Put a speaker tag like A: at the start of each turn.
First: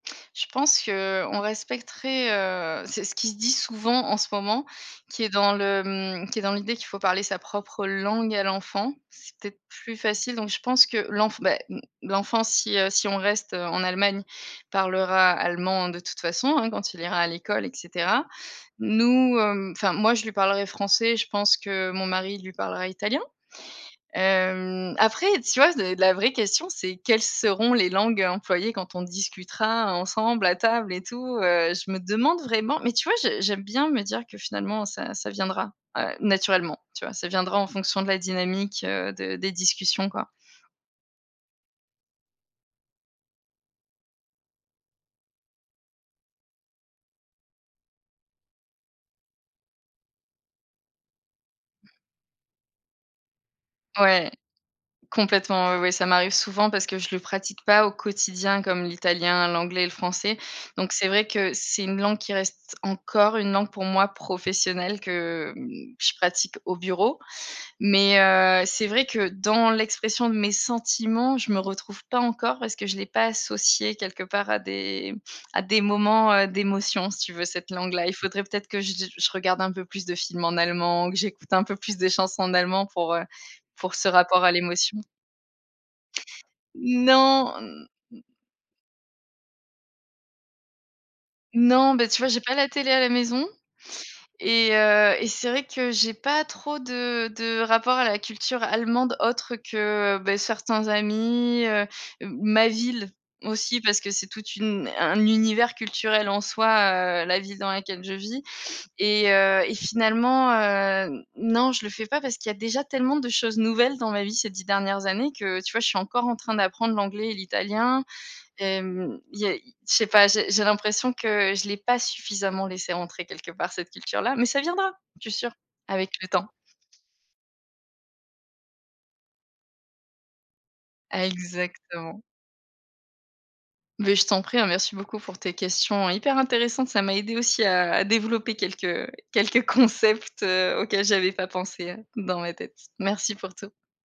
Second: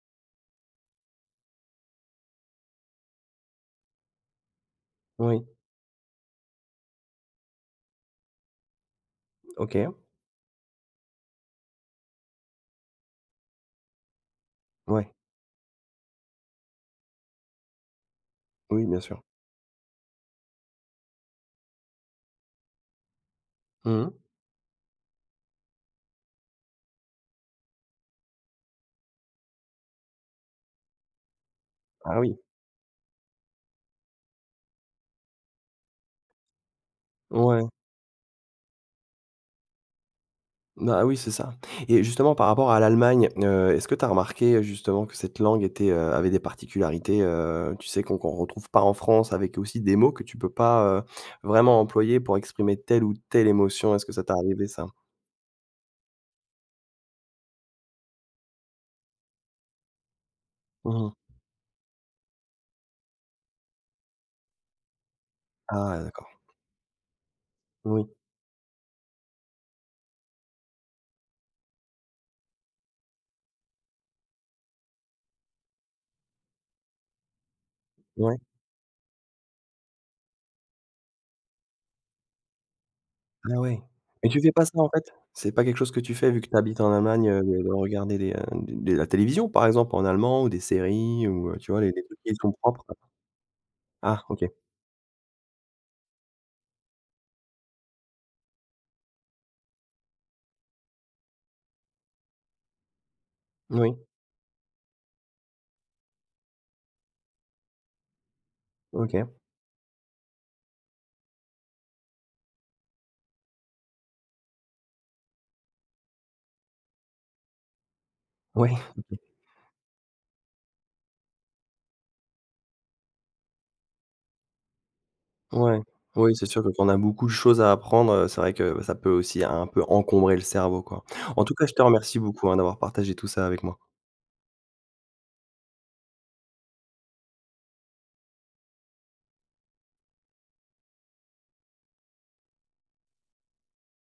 A: Je pense qu'on respecterait, heu c'est ce qui se dit souvent en ce moment, qui est
B: Oui.
A: dans le, mmh qui est dans l'idée qu'il faut parler sa propre langue à l'enfant, c'est peut-être
B: OK.
A: plus facile, donc je pense que, l'enf bah, mmh l'enfant si, heu si on reste en Allemagne,
B: Ouais.
A: parlera allemand de toute façon, hein, quand il ira à l'école et cetera.
B: Oui, bien sûr.
A: Nous, hem enfin moi je lui parlerai français, je pense que mon mari lui parlera italien.
B: Mmh mh.
A: Hem, après, tu vois de d la vraie question c'est quelles seront les langues employées quand on discutera ensemble à table et tout, heu. Je me
B: Ah, oui.
A: demande vraiment mais tu vois, j'ai j'aime bien me dire que finalement ça ça viendra, heu, naturellement, tu vois? Ça viendra en
B: Ouais.
A: fonction de la dynamique, heu, de des discussions, quoi.
B: Bah, ah oui, c'est ça. Et justement par rapport à l'Allemagne, heu, est-ce que tu as remarqué, heu, justement que cette langue était, heu avait des particularités, heu, tu sais, qu'on qu'on retrouve pas en France, avec aussi des mots que tu peux pas, heu, vraiment employer pour exprimer telle ou telle émotion, est-ce que ça
A: Ouais.
B: t'a arrivé ça?
A: Complètement, ouais, ouais, ça m'arrive souvent parce que, je le pratique pas au quotidien comme l'italien, l'anglais et le français, donc
B: Mmh
A: c'est
B: mh.
A: vrai que, c'est une langue qui reste encore une langue pour moi professionnelle, que,
B: Ah
A: mmh,
B: ouais,
A: je
B: d'accord.
A: pratique au bureau.
B: Oui.
A: Mais, heu, c'est vrai que dans l'expression de mes sentiments, je me retrouve pas encore, parce que je l'ai pas associé quelque part à des à des moments, heu, d'émotions si tu veux, cette langue-là. Il
B: Ouais.
A: faudrait peut-être que j j je regarde un peu plus de films en allemand, que j'écoute un peu plus de chansons en allemand pour, heu
B: Ah, ouais.
A: pour ce
B: Mais tu
A: rapport
B: fais
A: à
B: pas ça en
A: l'émotion.
B: fait, c'est pas quelque chose que tu fais? Vu que tu habites en Allemagne, heu, de
A: Non.
B: regarder
A: N
B: des, heu, des la télévision par exemple en allemand ou des séries, ou, heu, tu vois, des
A: Non,
B: des
A: beh,
B: trucs
A: tu vois
B: qui te
A: j'ai
B: sont
A: pas la
B: propres.
A: télé à la maison
B: Ah, OK.
A: et heu et c'est vrai que j'ai pas trop de de rapport à la culture allemande autre que, heu, beh, certains amis, heu, m ma ville aussi parce
B: Oui.
A: que c'est toute une un univers culturel en soi, heu, la ville dans laquelle je vis et
B: OK.
A: heu et finalement, heu, non je le fais pas, parce qu'il y a déjà tellement de choses nouvelles dans ma vie ces 10 dernières années que, tu vois je suis encore en train d'apprendre l'anglais et l'italien.
B: Oui.
A: Hem, il y a i je sais pas, j'ai j'ai l'impression que, je l'ai pas suffisamment laissée rentrer quelque part cette culture-là, mais ça viendra je suis sûre,
B: Ouais.
A: avec le
B: Oui, c'est
A: temps.
B: sûr que quand on a beaucoup de choses à apprendre, heu, c'est vrai que, bah, ça peut aussi un un peu encombrer le cerveau, quoi. En tout cas, je te remercie
A: Exactement.
B: beaucoup, hein, d'avoir partagé tout ça avec moi.
A: Beh, je t'en prie, hein, merci beaucoup pour tes questions hyper intéressantes. Ça m'a aidée aussi à à développer quelques quelques concepts, heu, auxquels j'avais pas pensé, heu, dans ma tête. Merci pour tout.